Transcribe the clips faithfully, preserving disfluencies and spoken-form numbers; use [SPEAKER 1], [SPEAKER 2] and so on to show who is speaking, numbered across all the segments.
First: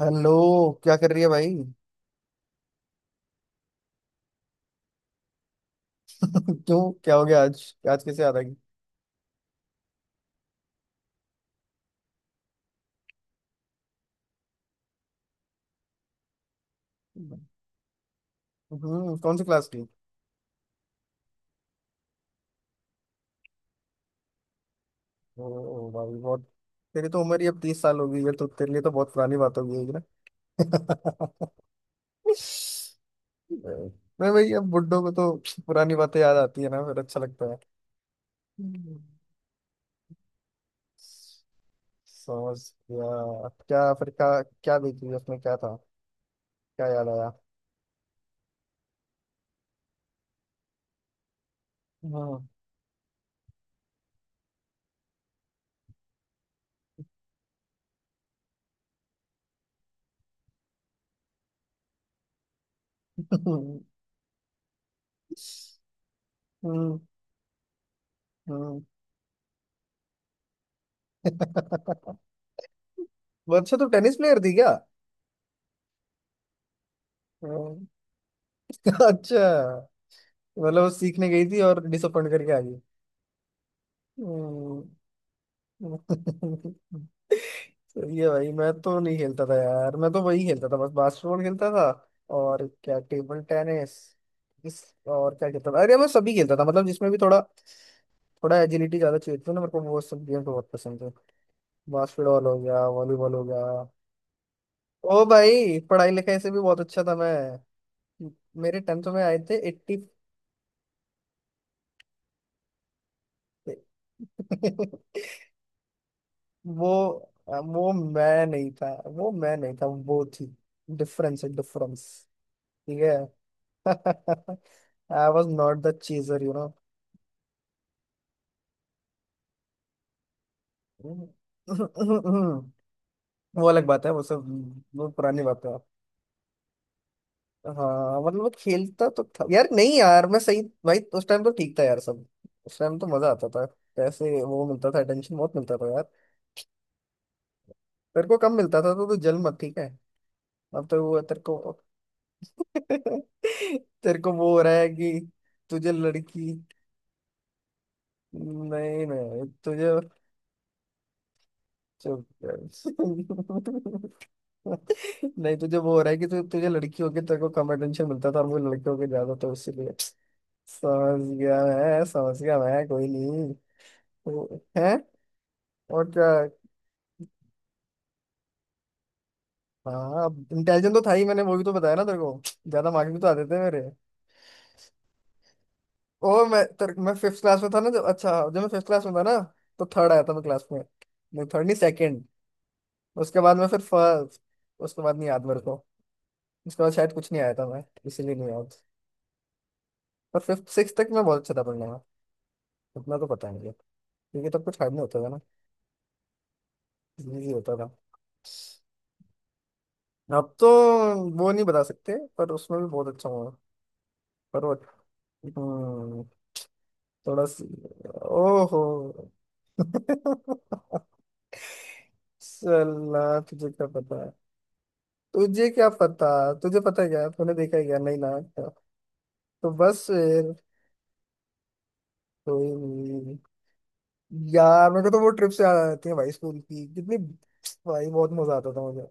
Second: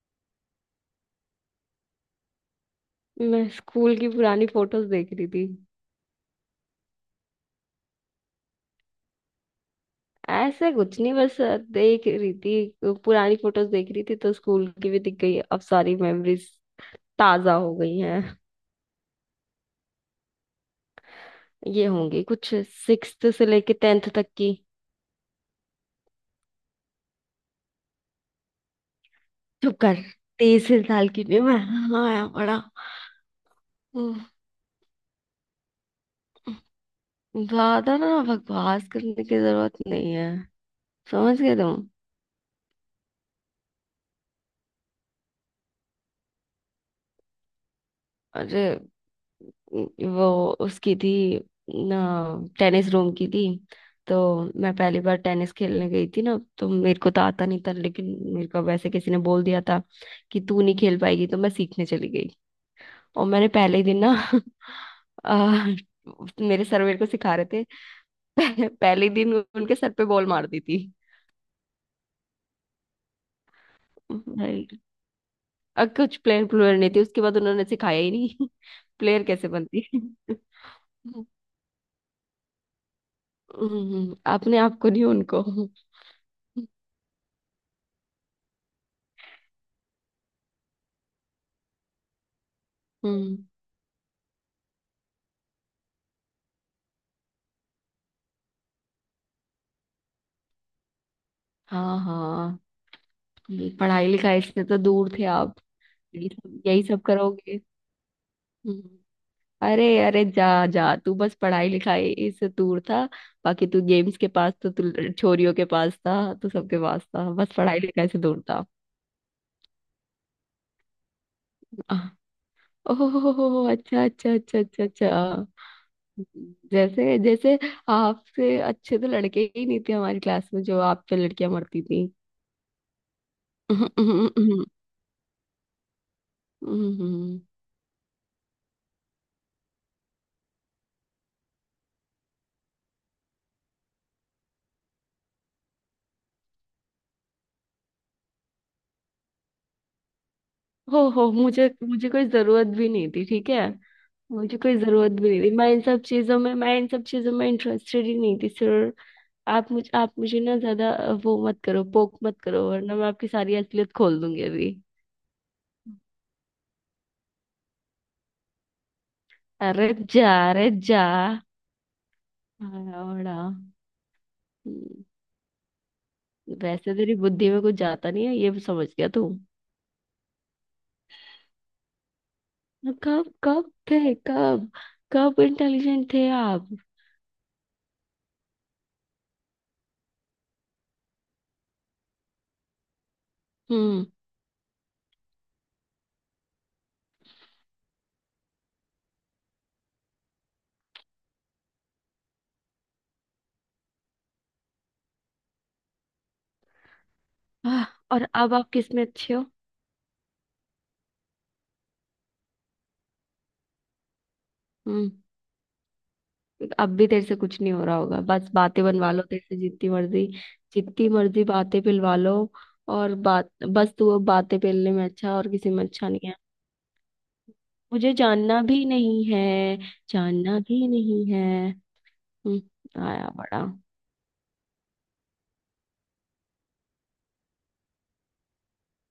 [SPEAKER 1] Hello. क्या कर रही है भाई?
[SPEAKER 2] मैं स्कूल की पुरानी फोटोज देख रही थी।
[SPEAKER 1] क्यों, क्या हो गया आज? आज कैसे याद आ गई?
[SPEAKER 2] ऐसे कुछ नहीं, बस देख रही थी, पुरानी फोटोज देख रही थी, तो स्कूल की भी दिख गई, अब सारी मेमोरीज ताजा हो गई हैं।
[SPEAKER 1] हम्म कौन सी क्लास की?
[SPEAKER 2] ये होंगी कुछ सिक्स से लेके टेंथ तक की।
[SPEAKER 1] ओ भाई बहुत। तेरी तो उम्र ही अब तीस साल हो गई है, तो तेरे लिए तो बहुत पुरानी बात हो
[SPEAKER 2] चुप
[SPEAKER 1] गई है
[SPEAKER 2] कर।
[SPEAKER 1] ना।
[SPEAKER 2] तेईस साल की थी मैं, हाँ बड़ा। हम्म,
[SPEAKER 1] मैं भाई, अब बुड्ढों को तो पुरानी बातें याद आती है ना, फिर अच्छा लगता है।
[SPEAKER 2] ज्यादा ना बकवास
[SPEAKER 1] हम्म।
[SPEAKER 2] करने की जरूरत नहीं है। समझ गए तुम?
[SPEAKER 1] समझ गया क्या? फिर क्या? क्या देखी उसमें, क्या था? क्या याद आया?
[SPEAKER 2] अरे, वो उसकी थी ना,
[SPEAKER 1] हाँ।
[SPEAKER 2] टेनिस रूम की थी। तो मैं पहली बार टेनिस खेलने गई थी ना, तो मेरे को तो आता नहीं था, लेकिन मेरे को वैसे किसी ने बोल दिया था कि तू नहीं खेल पाएगी, तो मैं सीखने चली गई। और मैंने पहले ही दिन ना, आ, मेरे सर
[SPEAKER 1] हम्म।
[SPEAKER 2] मेरे को सिखा रहे थे।
[SPEAKER 1] हम्म।
[SPEAKER 2] पहले ही दिन उनके सर पे बॉल मार दी थी।
[SPEAKER 1] वो अच्छा, तो टेनिस प्लेयर थी?
[SPEAKER 2] भाई, अ, कुछ प्लेयर प्लेयर नहीं थे, उसके बाद
[SPEAKER 1] क्या?
[SPEAKER 2] उन्होंने सिखाया ही नहीं। प्लेयर
[SPEAKER 1] अच्छा,
[SPEAKER 2] कैसे बनती।
[SPEAKER 1] मतलब वो सीखने गई थी और डिसअपॉइंट करके आ गई।
[SPEAKER 2] हम्म, आपने आपको
[SPEAKER 1] हम्म।
[SPEAKER 2] नहीं, उनको।
[SPEAKER 1] सही है भाई। मैं तो नहीं खेलता था यार। मैं तो वही खेलता था, बस बास्केटबॉल खेलता था। और क्या,
[SPEAKER 2] हम्म।
[SPEAKER 1] Table tennis. इस और क्या खेलता था। अरे मैं सभी खेलता था, मतलब जिसमें भी थोड़ा थोड़ा एजिलिटी ज्यादा चाहिए थी ना, मेरे को वो सब गेम तो बहुत पसंद है।
[SPEAKER 2] हाँ
[SPEAKER 1] बास्केटबॉल हो
[SPEAKER 2] हाँ।
[SPEAKER 1] गया, वॉलीबॉल हो
[SPEAKER 2] ये
[SPEAKER 1] गया।
[SPEAKER 2] पढ़ाई लिखाई से तो दूर
[SPEAKER 1] ओ
[SPEAKER 2] थे आप।
[SPEAKER 1] भाई, पढ़ाई
[SPEAKER 2] यही
[SPEAKER 1] लिखाई से भी
[SPEAKER 2] सब
[SPEAKER 1] बहुत
[SPEAKER 2] यही
[SPEAKER 1] अच्छा
[SPEAKER 2] सब
[SPEAKER 1] था मैं।
[SPEAKER 2] करोगे।
[SPEAKER 1] मेरे
[SPEAKER 2] हम्म।
[SPEAKER 1] टेंथ में आए थे
[SPEAKER 2] अरे
[SPEAKER 1] एट्टी।
[SPEAKER 2] अरे, जा जा तू, बस पढ़ाई लिखाई से दूर था, बाकी तू गेम्स के पास, तो तू छोरियों के पास था, तू सबके
[SPEAKER 1] वो
[SPEAKER 2] पास था, बस पढ़ाई
[SPEAKER 1] वो
[SPEAKER 2] लिखाई से दूर
[SPEAKER 1] मैं
[SPEAKER 2] था।
[SPEAKER 1] नहीं था, वो मैं नहीं था, वो थी। डिफरेंस है, डिफरेंस।
[SPEAKER 2] आह।
[SPEAKER 1] ठीक है।
[SPEAKER 2] ओह, अच्छा अच्छा अच्छा अच्छा अच्छा।
[SPEAKER 1] आई was not the cheater you know.
[SPEAKER 2] जैसे जैसे आपसे अच्छे तो लड़के ही नहीं थे हमारी क्लास में, जो आप पे लड़कियां मरती थी।
[SPEAKER 1] वो अलग
[SPEAKER 2] हम्म,
[SPEAKER 1] बात है, वो
[SPEAKER 2] हम्म,
[SPEAKER 1] सब।
[SPEAKER 2] हम्म,
[SPEAKER 1] वो पुरानी बात है।
[SPEAKER 2] हम्म, हम्म।
[SPEAKER 1] हाँ मतलब वो खेलता तो था यार, नहीं यार मैं सही। भाई उस टाइम तो ठीक था यार सब। उस टाइम तो मजा आता था। पैसे वो मिलता था, टेंशन बहुत मिलता था यार। तेरे को कम मिलता था तो तू जल मत, ठीक है। अब
[SPEAKER 2] हो
[SPEAKER 1] तो वो
[SPEAKER 2] हो
[SPEAKER 1] तेरे
[SPEAKER 2] मुझे
[SPEAKER 1] को।
[SPEAKER 2] मुझे कोई जरूरत भी नहीं थी, ठीक है।
[SPEAKER 1] तेरे को वो
[SPEAKER 2] मुझे
[SPEAKER 1] हो रहा
[SPEAKER 2] कोई
[SPEAKER 1] है
[SPEAKER 2] जरूरत
[SPEAKER 1] कि
[SPEAKER 2] भी नहीं थी, मैं इन
[SPEAKER 1] तुझे
[SPEAKER 2] सब चीजों
[SPEAKER 1] लड़की।
[SPEAKER 2] में मैं इन सब चीजों में इंटरेस्टेड ही नहीं थी, सर।
[SPEAKER 1] नहीं नहीं,
[SPEAKER 2] आप
[SPEAKER 1] तुझे।
[SPEAKER 2] मुझ आप मुझे ना ज्यादा अ, वो मत करो, पोक
[SPEAKER 1] चुप
[SPEAKER 2] मत करो, वरना मैं
[SPEAKER 1] कर।
[SPEAKER 2] आपकी सारी असलियत खोल दूंगी अभी।
[SPEAKER 1] नहीं, तुझे वो हो रहा है कि तु, तुझे लड़की होके तेरे को कम अटेंशन मिलता था और मुझे लड़के होके ज्यादा, तो
[SPEAKER 2] अरे
[SPEAKER 1] इसीलिए।
[SPEAKER 2] जा, अरे जा।
[SPEAKER 1] समझ गया मैं, समझ गया मैं।
[SPEAKER 2] आया
[SPEAKER 1] कोई
[SPEAKER 2] बड़ा।
[SPEAKER 1] नहीं। वो- है।
[SPEAKER 2] हम्म,
[SPEAKER 1] और क्या?
[SPEAKER 2] वैसे तेरी बुद्धि में कुछ जाता नहीं है, ये भी समझ गया तू।
[SPEAKER 1] हाँ, इंटेलिजेंट तो था ही। मैंने वो भी तो बताया ना तेरे को। ज्यादा मार्क्स भी तो
[SPEAKER 2] कब
[SPEAKER 1] आते थे
[SPEAKER 2] कब
[SPEAKER 1] मेरे।
[SPEAKER 2] थे, कब कब इंटेलिजेंट थे
[SPEAKER 1] ओ, मैं
[SPEAKER 2] आप?
[SPEAKER 1] तर, मैं फिफ्थ क्लास में था ना, जब, अच्छा जब मैं फिफ्थ क्लास में था ना, तो थर्ड आया था मैं क्लास में। नहीं थर्ड नहीं, सेकंड। उसके बाद में फिर
[SPEAKER 2] हम्म।
[SPEAKER 1] फ- उसके बाद नहीं याद मेरे को। उसके बाद शायद कुछ नहीं आया था मैं, इसीलिए नहीं याद। पर फिफ्थ सिक्स तक मैं बहुत अच्छा था पढ़ने में। उतना तो पता नहीं है, क्योंकि तब कुछ हार्ड नहीं होता था ना, इजी होता
[SPEAKER 2] आह।
[SPEAKER 1] था।
[SPEAKER 2] और अब आप किस में अच्छे हो?
[SPEAKER 1] अब तो वो नहीं बता सकते, पर उसमें भी बहुत अच्छा हुआ। पर वो।
[SPEAKER 2] हम्म।
[SPEAKER 1] हम्म,
[SPEAKER 2] अब भी तेरे से
[SPEAKER 1] थोड़ा
[SPEAKER 2] कुछ
[SPEAKER 1] सी।
[SPEAKER 2] नहीं हो रहा होगा, बस
[SPEAKER 1] ओहो।
[SPEAKER 2] बातें बनवा लो तेरे से जितनी मर्जी, जितनी मर्जी बातें पिलवा लो। और
[SPEAKER 1] सला।
[SPEAKER 2] बात
[SPEAKER 1] तुझे क्या
[SPEAKER 2] बस, तू
[SPEAKER 1] पता
[SPEAKER 2] अब
[SPEAKER 1] है,
[SPEAKER 2] बातें पेलने में अच्छा, और
[SPEAKER 1] तुझे
[SPEAKER 2] किसी में
[SPEAKER 1] क्या
[SPEAKER 2] अच्छा
[SPEAKER 1] पता?
[SPEAKER 2] नहीं है।
[SPEAKER 1] तुझे पता है क्या, तूने देखा है क्या?
[SPEAKER 2] मुझे
[SPEAKER 1] नहीं ना,
[SPEAKER 2] जानना भी नहीं
[SPEAKER 1] तो
[SPEAKER 2] है,
[SPEAKER 1] बस।
[SPEAKER 2] जानना भी नहीं है। हम्म,
[SPEAKER 1] कोई
[SPEAKER 2] आया
[SPEAKER 1] नहीं।
[SPEAKER 2] बड़ा।
[SPEAKER 1] यार मेरे को तो वो ट्रिप से याद आ जाती है भाई, स्कूल की कितनी। भाई बहुत मजा आता था मुझे।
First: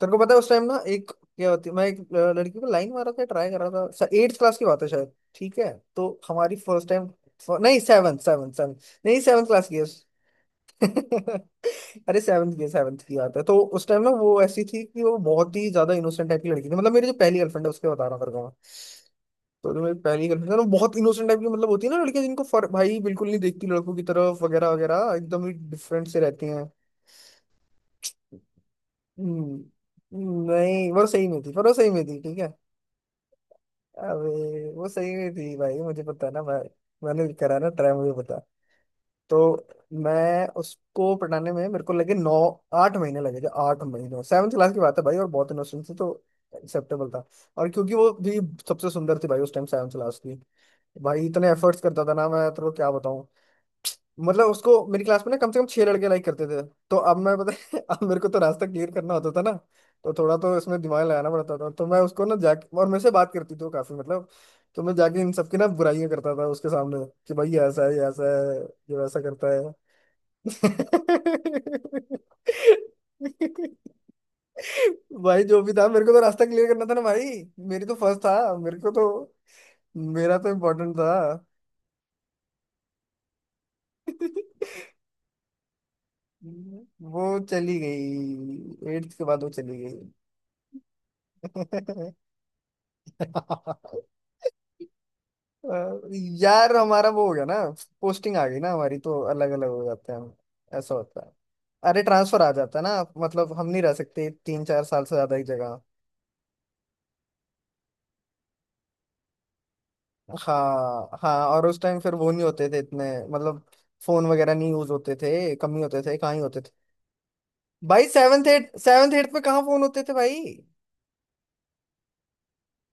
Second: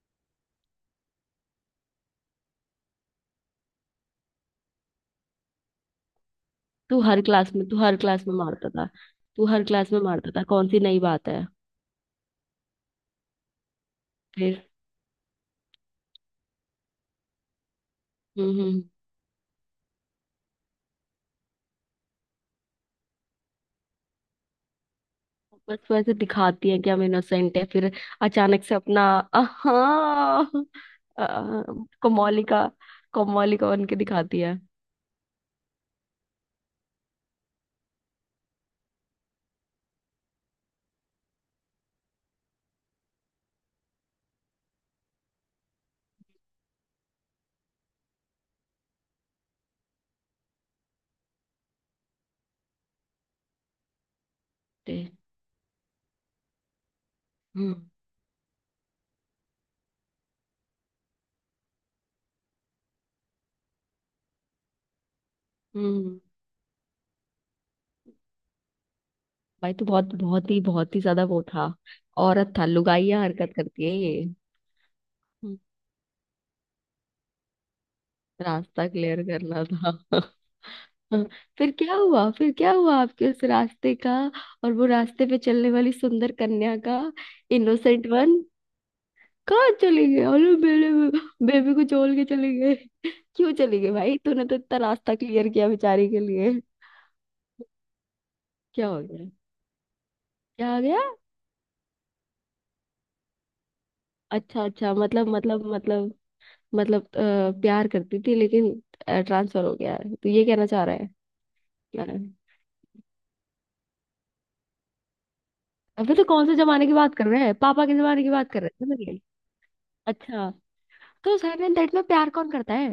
[SPEAKER 1] तेरे को पता है, उस टाइम ना एक क्या होती, मैं एक अ, लड़की को लाइन मारा था, ट्राई कर रहा था। एट्थ क्लास की बात है शायद, ठीक है। तो हमारी फर्स्ट
[SPEAKER 2] तू
[SPEAKER 1] टाइम,
[SPEAKER 2] हर क्लास में तू
[SPEAKER 1] नहीं
[SPEAKER 2] हर
[SPEAKER 1] सेवन
[SPEAKER 2] क्लास में
[SPEAKER 1] सेवन
[SPEAKER 2] मारता
[SPEAKER 1] सेवन,
[SPEAKER 2] था।
[SPEAKER 1] नहीं सेवन
[SPEAKER 2] तू हर
[SPEAKER 1] क्लास की है।
[SPEAKER 2] क्लास में मारता था, कौन सी नई बात है?
[SPEAKER 1] अरे सेवन्थ की, सेवन्थ की बात है। तो उस टाइम ना वो
[SPEAKER 2] फिर।
[SPEAKER 1] ऐसी थी कि वो बहुत ही ज्यादा इनोसेंट टाइप की लड़की थी। मतलब मेरी जो पहली गर्लफ्रेंड है, उसके बता रहा हूँ तेरे को मैं।
[SPEAKER 2] हम्म हम्म।
[SPEAKER 1] तो तुम्हें पहली कन्फ्यूजन, वो बहुत इनोसेंट टाइप की, मतलब होती है ना लड़कियां जिनको फर भाई बिल्कुल नहीं देखती लड़कों की तरफ, वगैरह वगैरह एकदम ही
[SPEAKER 2] बस
[SPEAKER 1] डिफरेंट
[SPEAKER 2] वैसे
[SPEAKER 1] से रहती हैं।
[SPEAKER 2] दिखाती है कि हम इनोसेंट है, फिर अचानक से अपना।
[SPEAKER 1] हम्म
[SPEAKER 2] हाँ।
[SPEAKER 1] नहीं वो सही में थी, पर वो सही में थी, ठीक
[SPEAKER 2] कोमोली
[SPEAKER 1] है।
[SPEAKER 2] का कोमोली का बन के दिखाती है।
[SPEAKER 1] अबे वो सही में थी भाई, मुझे पता ना भाई। मैंने भी करा ना ट्राई, मुझे पता। तो मैं उसको पटाने में मेरे को लगे नौ, आठ महीने लगे थे, आठ महीने। सेवन्थ क्लास की बात है भाई, और बहुत इनोसेंट थी तो एक्सेप्टेबल था। और क्योंकि वो भी सबसे सुंदर थी भाई उस टाइम, सेवन्थ क्लास की। भाई इतने एफर्ट्स करता था ना मैं, तेरे को क्या बताऊं। मतलब उसको
[SPEAKER 2] ते-
[SPEAKER 1] मेरी क्लास में ना कम से कम छह लड़के लाइक करते थे। तो अब मैं, पता है
[SPEAKER 2] हम्म
[SPEAKER 1] अब मेरे को तो रास्ता क्लियर करना होता था ना। तो थोड़ा तो इसमें दिमाग लगाना पड़ता था। तो मैं उसको ना जाके, और मेरे से बात करती थी वो काफी, मतलब। तो मैं जाके इन सबकी ना बुराइयां
[SPEAKER 2] हम्म।
[SPEAKER 1] करता था उसके सामने कि भाई, ये ऐसा है, ये ऐसा है, ये वैसा करता
[SPEAKER 2] भाई तो बहुत, बहुत ही बहुत ही ज्यादा
[SPEAKER 1] है।
[SPEAKER 2] वो था। औरत था, लुगाइया हरकत करती है ये।
[SPEAKER 1] भाई
[SPEAKER 2] हम्म,
[SPEAKER 1] जो भी था, मेरे को तो रास्ता क्लियर करना था ना भाई। मेरी तो फर्स्ट था, मेरे
[SPEAKER 2] रास्ता
[SPEAKER 1] को तो।
[SPEAKER 2] क्लियर करना था।
[SPEAKER 1] मेरा तो इम्पोर्टेंट था।
[SPEAKER 2] फिर क्या हुआ, फिर क्या हुआ आपके उस रास्ते का? और वो रास्ते पे चलने वाली सुंदर कन्या का?
[SPEAKER 1] वो चली
[SPEAKER 2] इनोसेंट वन।
[SPEAKER 1] गई, एट्थ के बाद वो
[SPEAKER 2] कहाँ
[SPEAKER 1] चली गई।
[SPEAKER 2] चले गए? अरे मेरे बेबी को छोड़ के चले गए? क्यों चले गए भाई, तूने तो इतना रास्ता क्लियर किया
[SPEAKER 1] अ,
[SPEAKER 2] बेचारी के लिए।
[SPEAKER 1] यार हमारा वो हो गया ना, पोस्टिंग आ गई ना
[SPEAKER 2] क्या
[SPEAKER 1] हमारी,
[SPEAKER 2] हो
[SPEAKER 1] तो
[SPEAKER 2] गया,
[SPEAKER 1] अलग अलग हो जाते हैं हम।
[SPEAKER 2] क्या हो
[SPEAKER 1] ऐसा
[SPEAKER 2] गया?
[SPEAKER 1] होता है। अरे ट्रांसफर आ जाता है ना, मतलब हम नहीं रह सकते तीन
[SPEAKER 2] अच्छा
[SPEAKER 1] चार
[SPEAKER 2] अच्छा,
[SPEAKER 1] साल से
[SPEAKER 2] मतलब
[SPEAKER 1] ज्यादा एक
[SPEAKER 2] मतलब
[SPEAKER 1] जगह।
[SPEAKER 2] मतलब मतलब, अ, प्यार करती थी लेकिन ट्रांसफर हो गया है, तो ये कहना चाह रहा है।
[SPEAKER 1] हाँ हाँ, और उस टाइम फिर
[SPEAKER 2] अ,
[SPEAKER 1] वो नहीं होते थे इतने, मतलब फोन वगैरह नहीं यूज होते थे, कम ही होते
[SPEAKER 2] अबे
[SPEAKER 1] थे,
[SPEAKER 2] तो
[SPEAKER 1] कहाँ ही
[SPEAKER 2] कौन से
[SPEAKER 1] होते थे।
[SPEAKER 2] जमाने की बात कर रहे हैं, पापा के
[SPEAKER 1] भाई
[SPEAKER 2] जमाने की
[SPEAKER 1] सेवन्थ
[SPEAKER 2] बात कर
[SPEAKER 1] एट,
[SPEAKER 2] रहे हैं, समझ
[SPEAKER 1] सेवन्थ
[SPEAKER 2] गई।
[SPEAKER 1] एट में कहाँ फोन होते थे भाई।
[SPEAKER 2] अच्छा। तो साइलेंट डेट में प्यार कौन करता है?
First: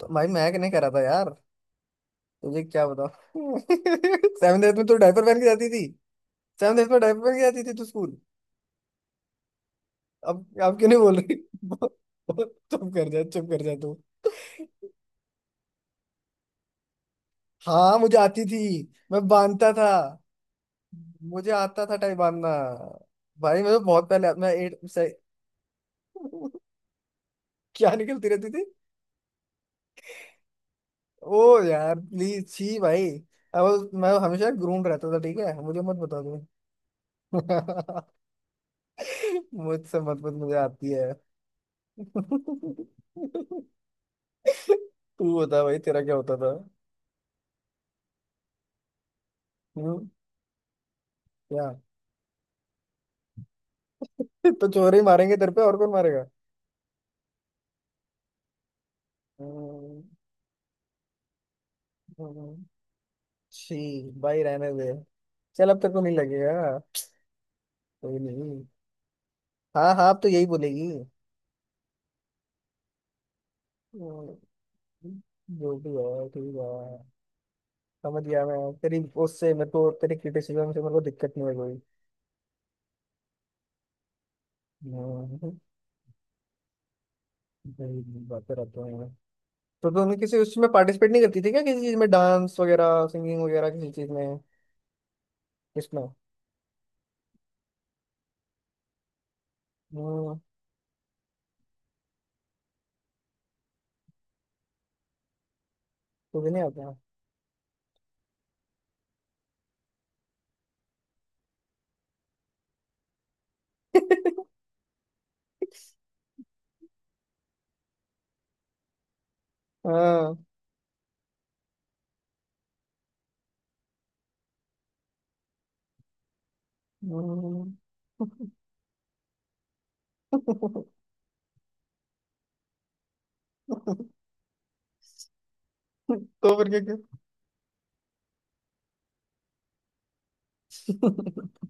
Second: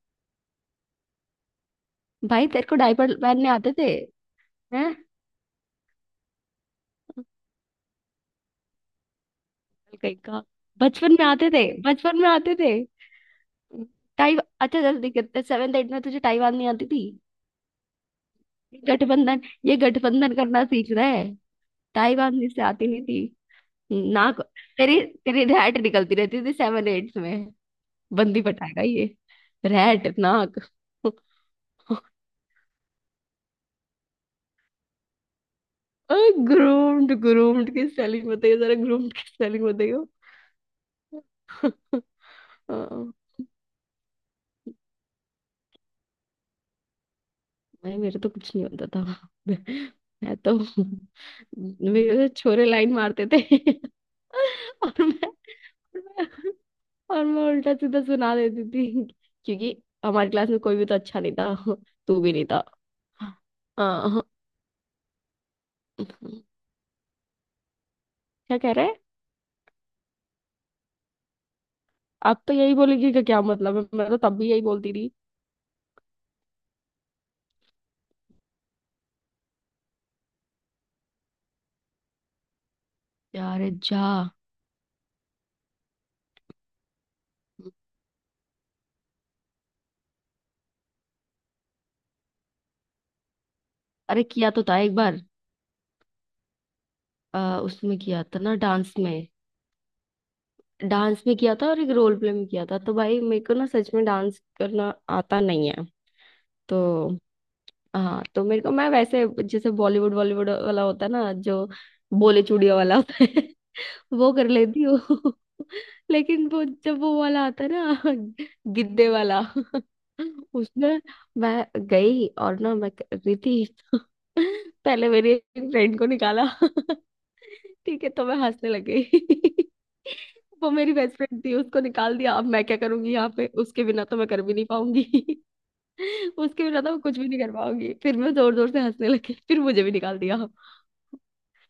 [SPEAKER 1] तो भाई मैं नहीं करा था यार।
[SPEAKER 2] भाई
[SPEAKER 1] तुझे
[SPEAKER 2] तेरे को
[SPEAKER 1] क्या
[SPEAKER 2] डायपर पहनने
[SPEAKER 1] बताओ।
[SPEAKER 2] आते थे?
[SPEAKER 1] सेवन एथ में
[SPEAKER 2] हैं?
[SPEAKER 1] तो डायपर पहन के जाती थी। सेवन एथ में डायपर पहन के जाती थी तू स्कूल।
[SPEAKER 2] कहीं का।
[SPEAKER 1] अब अब क्यों नहीं बोल
[SPEAKER 2] बचपन में
[SPEAKER 1] रही?
[SPEAKER 2] आते थे, बचपन में आते थे।
[SPEAKER 1] चुप कर जा, चुप कर जा तू।
[SPEAKER 2] टाइप अच्छा जल्दी करते, सेवेंथ एट में तुझे ताइवान नहीं आती थी।
[SPEAKER 1] हाँ मुझे आती थी। मैं
[SPEAKER 2] गठबंधन
[SPEAKER 1] बांधता
[SPEAKER 2] ये
[SPEAKER 1] था,
[SPEAKER 2] गठबंधन करना सीख रहा है।
[SPEAKER 1] मुझे आता था टाई
[SPEAKER 2] ताइवान
[SPEAKER 1] बांधना।
[SPEAKER 2] से आती नहीं थी
[SPEAKER 1] भाई मैं तो बहुत
[SPEAKER 2] ना।
[SPEAKER 1] पहले, मैं एट
[SPEAKER 2] तेरी
[SPEAKER 1] से।
[SPEAKER 2] तेरी रैट निकलती रहती थी सेवन एट में।
[SPEAKER 1] क्या निकलती
[SPEAKER 2] बंदी
[SPEAKER 1] रहती थी?
[SPEAKER 2] पटाएगा ये, रैट नाक।
[SPEAKER 1] ओ यार प्लीज, छी भाई। अब मैं हमेशा ग्रूम रहता था, ठीक है, मुझे मत बता दो।
[SPEAKER 2] ग्रूम्ड, ग्रूम्ड की स्पेलिंग बताइए जरा, ग्रूम्ड की स्पेलिंग
[SPEAKER 1] मुझसे
[SPEAKER 2] बताइए।
[SPEAKER 1] मत मत मुझे आती है। तू बता भाई, तेरा क्या होता था?
[SPEAKER 2] नहीं, मेरे तो कुछ नहीं होता था।
[SPEAKER 1] हम्म।
[SPEAKER 2] मैं तो,
[SPEAKER 1] क्या?
[SPEAKER 2] मेरे तो छोरे लाइन मारते थे।
[SPEAKER 1] तो
[SPEAKER 2] और
[SPEAKER 1] चोर ही
[SPEAKER 2] मैं
[SPEAKER 1] मारेंगे तेरे पे, और कौन मारेगा?
[SPEAKER 2] और मैं उल्टा सीधा सुना देती थी। क्योंकि
[SPEAKER 1] हम्म,
[SPEAKER 2] हमारी क्लास में कोई भी तो अच्छा नहीं था। तू भी नहीं
[SPEAKER 1] हम्म,
[SPEAKER 2] था। हाँ
[SPEAKER 1] छी।
[SPEAKER 2] हाँ।
[SPEAKER 1] भाई रहने दे। चल अब तक को नहीं
[SPEAKER 2] क्या?
[SPEAKER 1] लगेगा। कोई नहीं।
[SPEAKER 2] कह रहे?
[SPEAKER 1] हाँ हाँ, अब तो यही बोलेगी।
[SPEAKER 2] आप तो यही बोलेगी कि क्या मतलब है, मैं तो
[SPEAKER 1] हम्म,
[SPEAKER 2] तब भी यही बोलती थी।
[SPEAKER 1] जो भी है ठीक है। समझ गया मैं तेरी, उससे मेरे को तेरी क्रिटिसिज्म से मेरे को दिक्कत नहीं है कोई।
[SPEAKER 2] यार, जा।
[SPEAKER 1] हम्म, भाई, बातें रहते हैं। तो तुमने किसी उसमें पार्टिसिपेट नहीं करती थी क्या, किसी चीज में, डांस वगैरह, सिंगिंग वगैरह, किसी चीज
[SPEAKER 2] अरे,
[SPEAKER 1] में?
[SPEAKER 2] किया तो था एक बार, आ, उसमें किया था ना, डांस में।
[SPEAKER 1] इसमें?
[SPEAKER 2] डांस में किया था, और एक रोल प्ले में किया था। तो भाई मेरे को ना, सच में डांस करना आता नहीं है।
[SPEAKER 1] तुझे नहीं आता?
[SPEAKER 2] तो हाँ, तो मेरे को, मैं वैसे, जैसे बॉलीवुड बॉलीवुड वाला होता है ना, जो बोले चूड़िया वाला होता है, वो कर लेती हूँ। लेकिन वो, जब वो वाला आता है ना, गिद्दे वाला,
[SPEAKER 1] हाँ।
[SPEAKER 2] उसमें मैं गई, और ना मैं कर रही थी। पहले मेरी एक फ्रेंड को निकाला।
[SPEAKER 1] हम्म।
[SPEAKER 2] ठीक है, तो मैं हंसने लग गई। वो
[SPEAKER 1] तो
[SPEAKER 2] मेरी बेस्ट फ्रेंड थी, उसको निकाल दिया, अब मैं क्या करूंगी यहाँ पे, उसके बिना तो मैं कर भी नहीं पाऊंगी। उसके
[SPEAKER 1] फिर क्या?
[SPEAKER 2] बिना तो
[SPEAKER 1] क्या?
[SPEAKER 2] मैं कुछ भी नहीं कर पाऊंगी, फिर मैं जोर जोर से हंसने लगी, फिर मुझे भी निकाल दिया।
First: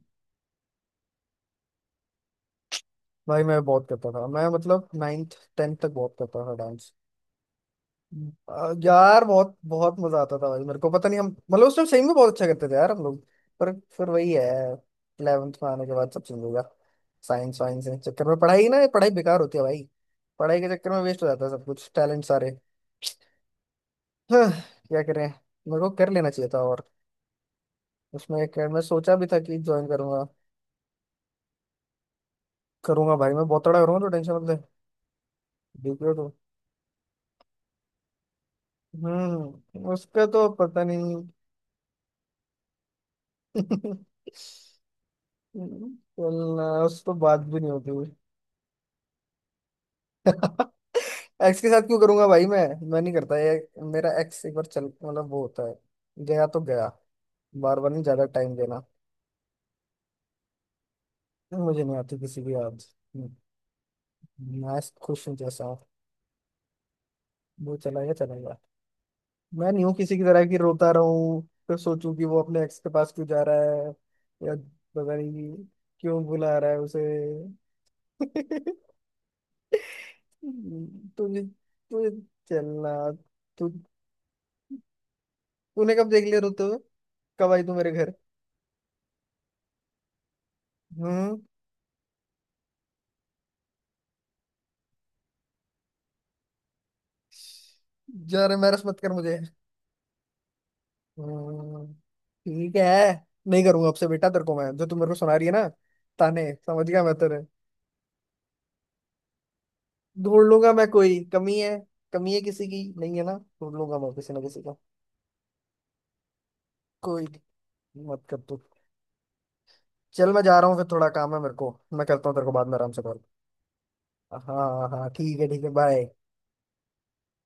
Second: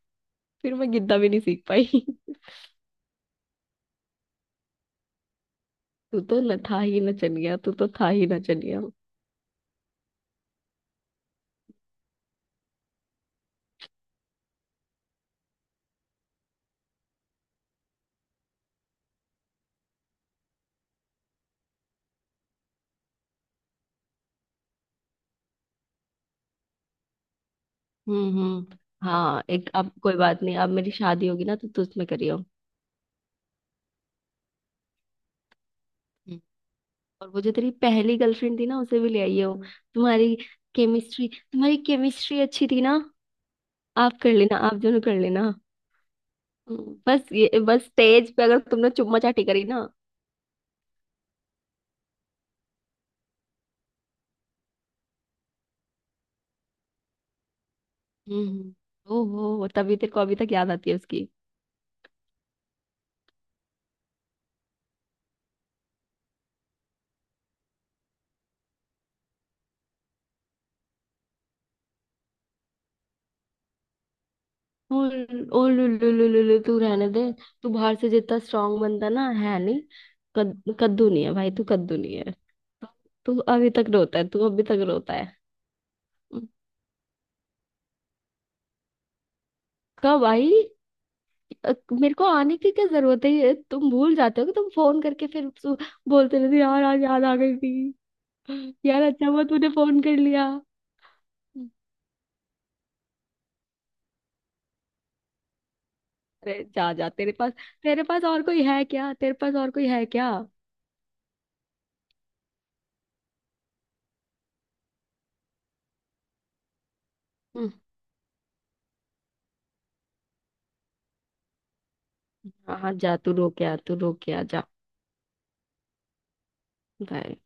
[SPEAKER 2] फिर मैं गिद्दा भी नहीं सीख पाई।
[SPEAKER 1] भाई मैं बहुत करता था मैं, मतलब नाइन्थ टेंथ तक बहुत
[SPEAKER 2] तू तो
[SPEAKER 1] करता था
[SPEAKER 2] न- था
[SPEAKER 1] डांस।
[SPEAKER 2] ही ना, चल गया, तू तो था ही ना चल
[SPEAKER 1] आ,
[SPEAKER 2] गया।
[SPEAKER 1] यार बहुत बहुत मजा आता था भाई। मेरे को पता नहीं हम, मतलब उस टाइम सही में बहुत अच्छा करते थे यार हम लोग। पर फिर वही है, ग्यारहवीं में आने के बाद सब चेंज हो गया। साइंस वाइंस के चक्कर में पढ़ाई, ना पढ़ाई बेकार होती है भाई। पढ़ाई के चक्कर में वेस्ट हो जाता है सब कुछ, टैलेंट सारे। हाँ, क्या करें। मेरे को कर लेना चाहिए था, और
[SPEAKER 2] हम्म
[SPEAKER 1] उसमें एक
[SPEAKER 2] हम्म।
[SPEAKER 1] मैं सोचा भी था
[SPEAKER 2] हाँ
[SPEAKER 1] कि
[SPEAKER 2] एक,
[SPEAKER 1] ज्वाइन
[SPEAKER 2] अब कोई
[SPEAKER 1] करूंगा।
[SPEAKER 2] बात नहीं, अब मेरी शादी होगी ना, तो तू उसमें करियो।
[SPEAKER 1] करूंगा भाई, मैं बहुत तगड़ा करूंगा, तो टेंशन मत ले। डीपीओ तो।
[SPEAKER 2] हम्म। और वो जो तेरी पहली गर्लफ्रेंड थी ना, उसे भी ले आइयो।
[SPEAKER 1] हम्म, उसका
[SPEAKER 2] तुम्हारी
[SPEAKER 1] तो पता नहीं।
[SPEAKER 2] केमिस्ट्री तुम्हारी केमिस्ट्री अच्छी थी ना। आप कर लेना, आप दोनों कर लेना।
[SPEAKER 1] चलना,
[SPEAKER 2] हम्म,
[SPEAKER 1] उस तो
[SPEAKER 2] बस
[SPEAKER 1] बात भी
[SPEAKER 2] ये,
[SPEAKER 1] नहीं
[SPEAKER 2] बस
[SPEAKER 1] होती हुई।
[SPEAKER 2] स्टेज पे अगर तुमने चुम्मा चाटी करी ना।
[SPEAKER 1] एक्स के साथ क्यों करूंगा भाई मैं? मैं नहीं करता ये। मेरा एक्स एक बार चल, मतलब वो होता है, गया तो गया। बार बार नहीं ज्यादा
[SPEAKER 2] हम्म,
[SPEAKER 1] टाइम
[SPEAKER 2] हम्म।
[SPEAKER 1] देना।
[SPEAKER 2] ओहो, तभी तेरे को अभी तक याद आती है उसकी।
[SPEAKER 1] मुझे नहीं आती किसी की याद। हम्म, मैं खुश हूँ जैसा हूँ। वो चला गया, चला गया। मैं नहीं हूँ किसी की तरह की रोता रहूं। फिर सोचूं कि वो अपने एक्स के पास क्यों जा रहा है, या
[SPEAKER 2] ओ,
[SPEAKER 1] पता नहीं
[SPEAKER 2] ओ लु लु
[SPEAKER 1] क्यों
[SPEAKER 2] लु लु लु,
[SPEAKER 1] बुला रहा
[SPEAKER 2] तू
[SPEAKER 1] है उसे।
[SPEAKER 2] रहने दे। तू बाहर से जितना स्ट्रांग बनता ना, है नहीं। कद, कद्दू नहीं है
[SPEAKER 1] तुझे
[SPEAKER 2] भाई, तू कद्दू
[SPEAKER 1] तुझे
[SPEAKER 2] नहीं है।
[SPEAKER 1] चलना।
[SPEAKER 2] तू
[SPEAKER 1] तू,
[SPEAKER 2] अभी तक रोता है, तू अभी तक रोता है।
[SPEAKER 1] तूने कब देख लिया रोते हुए? कब आई तू मेरे घर?
[SPEAKER 2] कब आई?
[SPEAKER 1] हम्म।
[SPEAKER 2] अ, मेरे को आने की क्या जरूरत है? ये तुम भूल जाते हो कि तुम फोन करके फिर सु- बोलते रहते हो, यार आज याद आ गई थी,
[SPEAKER 1] जा रहे, मैरस मत
[SPEAKER 2] यार
[SPEAKER 1] कर
[SPEAKER 2] अच्छा
[SPEAKER 1] मुझे।
[SPEAKER 2] हुआ तूने फोन कर लिया।
[SPEAKER 1] हम्म, ठीक है। नहीं करूंगा आपसे बेटा। तेरे को मैं, जो तू मेरे को सुना रही है ना ताने,
[SPEAKER 2] अरे
[SPEAKER 1] समझ
[SPEAKER 2] जा
[SPEAKER 1] गया
[SPEAKER 2] जा
[SPEAKER 1] मैं
[SPEAKER 2] तेरे
[SPEAKER 1] तेरे।
[SPEAKER 2] पास तेरे पास और कोई है क्या तेरे पास और कोई है क्या
[SPEAKER 1] ढूंढ लूंगा मैं, कोई कमी है? कमी है किसी की, नहीं है ना। ढूंढ लूंगा मैं किसी ना किसी का। कोई नहीं,
[SPEAKER 2] हम्म।
[SPEAKER 1] मत कर तू। चल मैं जा रहा हूँ फिर, थोड़ा काम है मेरे को, मैं करता हूँ तेरे को बाद में
[SPEAKER 2] हाँ
[SPEAKER 1] आराम
[SPEAKER 2] हाँ,
[SPEAKER 1] से
[SPEAKER 2] जा
[SPEAKER 1] कॉल।
[SPEAKER 2] तू रो के आ, तू रो के
[SPEAKER 1] हाँ
[SPEAKER 2] आ जा।
[SPEAKER 1] हाँ हाँ, ठीक है ठीक है, बाय।
[SPEAKER 2] बाय।